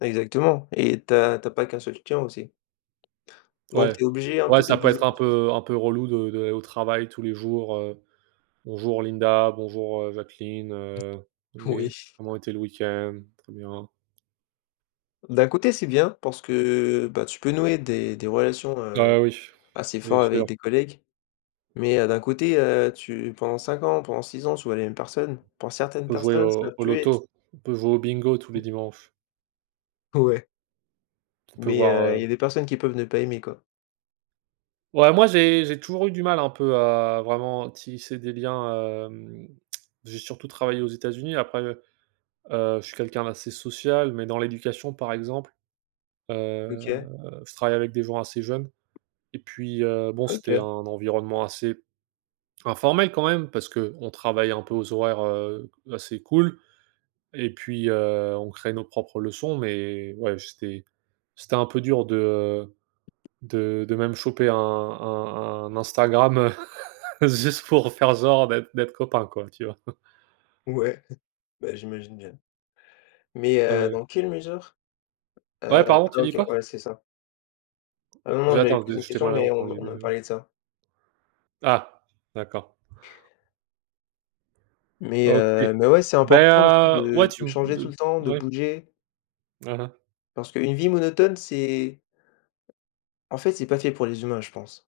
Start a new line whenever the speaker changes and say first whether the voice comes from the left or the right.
left: Exactement et tu as tu as pas qu'un seul client aussi. Donc
right: Ouais.
left: tu es obligé un peu
right: Ouais,
left: de
right: ça peut
left: bouger.
right: être un
left: [unintelligible]
right: peu un peu relou de de d'aller au travail tous les jours, heu: «Bonjour Linda, bonjour, heu, Jacqueline, heu, oui,
left: Oui.
right: comment était le week-end? Très bien.»
left: D'un côté, c'est bien parce que, heu, bah tu peux nouer des des relations, heu,
right: Ah oui,
left: assez
right: bien
left: fort avec
right: sûr.
left: des collègues. Mais heu, d'un côté, heu, tu pendant 5, pendant 6, tu vois les mêmes personnes. Pour
right: Il
left: certaines
right: faut jouer
left: personnes, ça
right: au au
left: peut être
right: loto, on peut jouer au bingo tous les dimanches.
left: Ouais.
right: On peut
left: Mais
right: voir,
left: heu, il y a
right: heu
left: des personnes qui peuvent ne pas aimer quoi.
right: Ouais, moi j'ai j'ai toujours eu du mal un peu à vraiment tisser des liens, hem, j'ai surtout travaillé aux États-Unis après, heu heu je suis quelqu'un d'assez social, mais dans l'éducation par exemple, heu,
left: OK.
right: je travaillais avec des gens assez jeunes et puis, heu, bon, c'était un
left: OK.
right: environnement assez informel quand même. Parce qu'on travaille un peu aux horaires, heu, assez cool et puis, heu, on crée nos propres leçons mais ouais, c'était c'était un peu dur de, heu, de de même choper un un un Instagram juste pour faire genre d'être d'être copain quoi, tu vois?
left: Ouais, beh j'imagine bien. Mais
right: Ouais,
left: heu,
right: ouais.
left: dans quelle mesure?
right: Ouais,
left: Heu,
right: pardon, tu dis
left: OK,
right: quoi?
left: ouais, c'est ça. Ah non, non,
right: J'ai
left: j'allais
right: attends
left: te poser
right: de
left: une
right: je t'ai
left: question,
right: mal
left: mais on
right: entendu,
left: on a
right: heu
left: parlé de ça.
right: Ah! D'accord.
left: Mais
right: OK.
left: heu mais ouais, c'est
right: Bah
left: important aussi
right: heu, ouais
left: de
right: tu
left: de
right: me
left: changer tout
right: de
left: le temps, de
right: ouais.
left: bouger.
right: Hein, hein.
left: Parce qu'une vie monotone, c'est en fait, c'est pas fait pour les humains, je pense.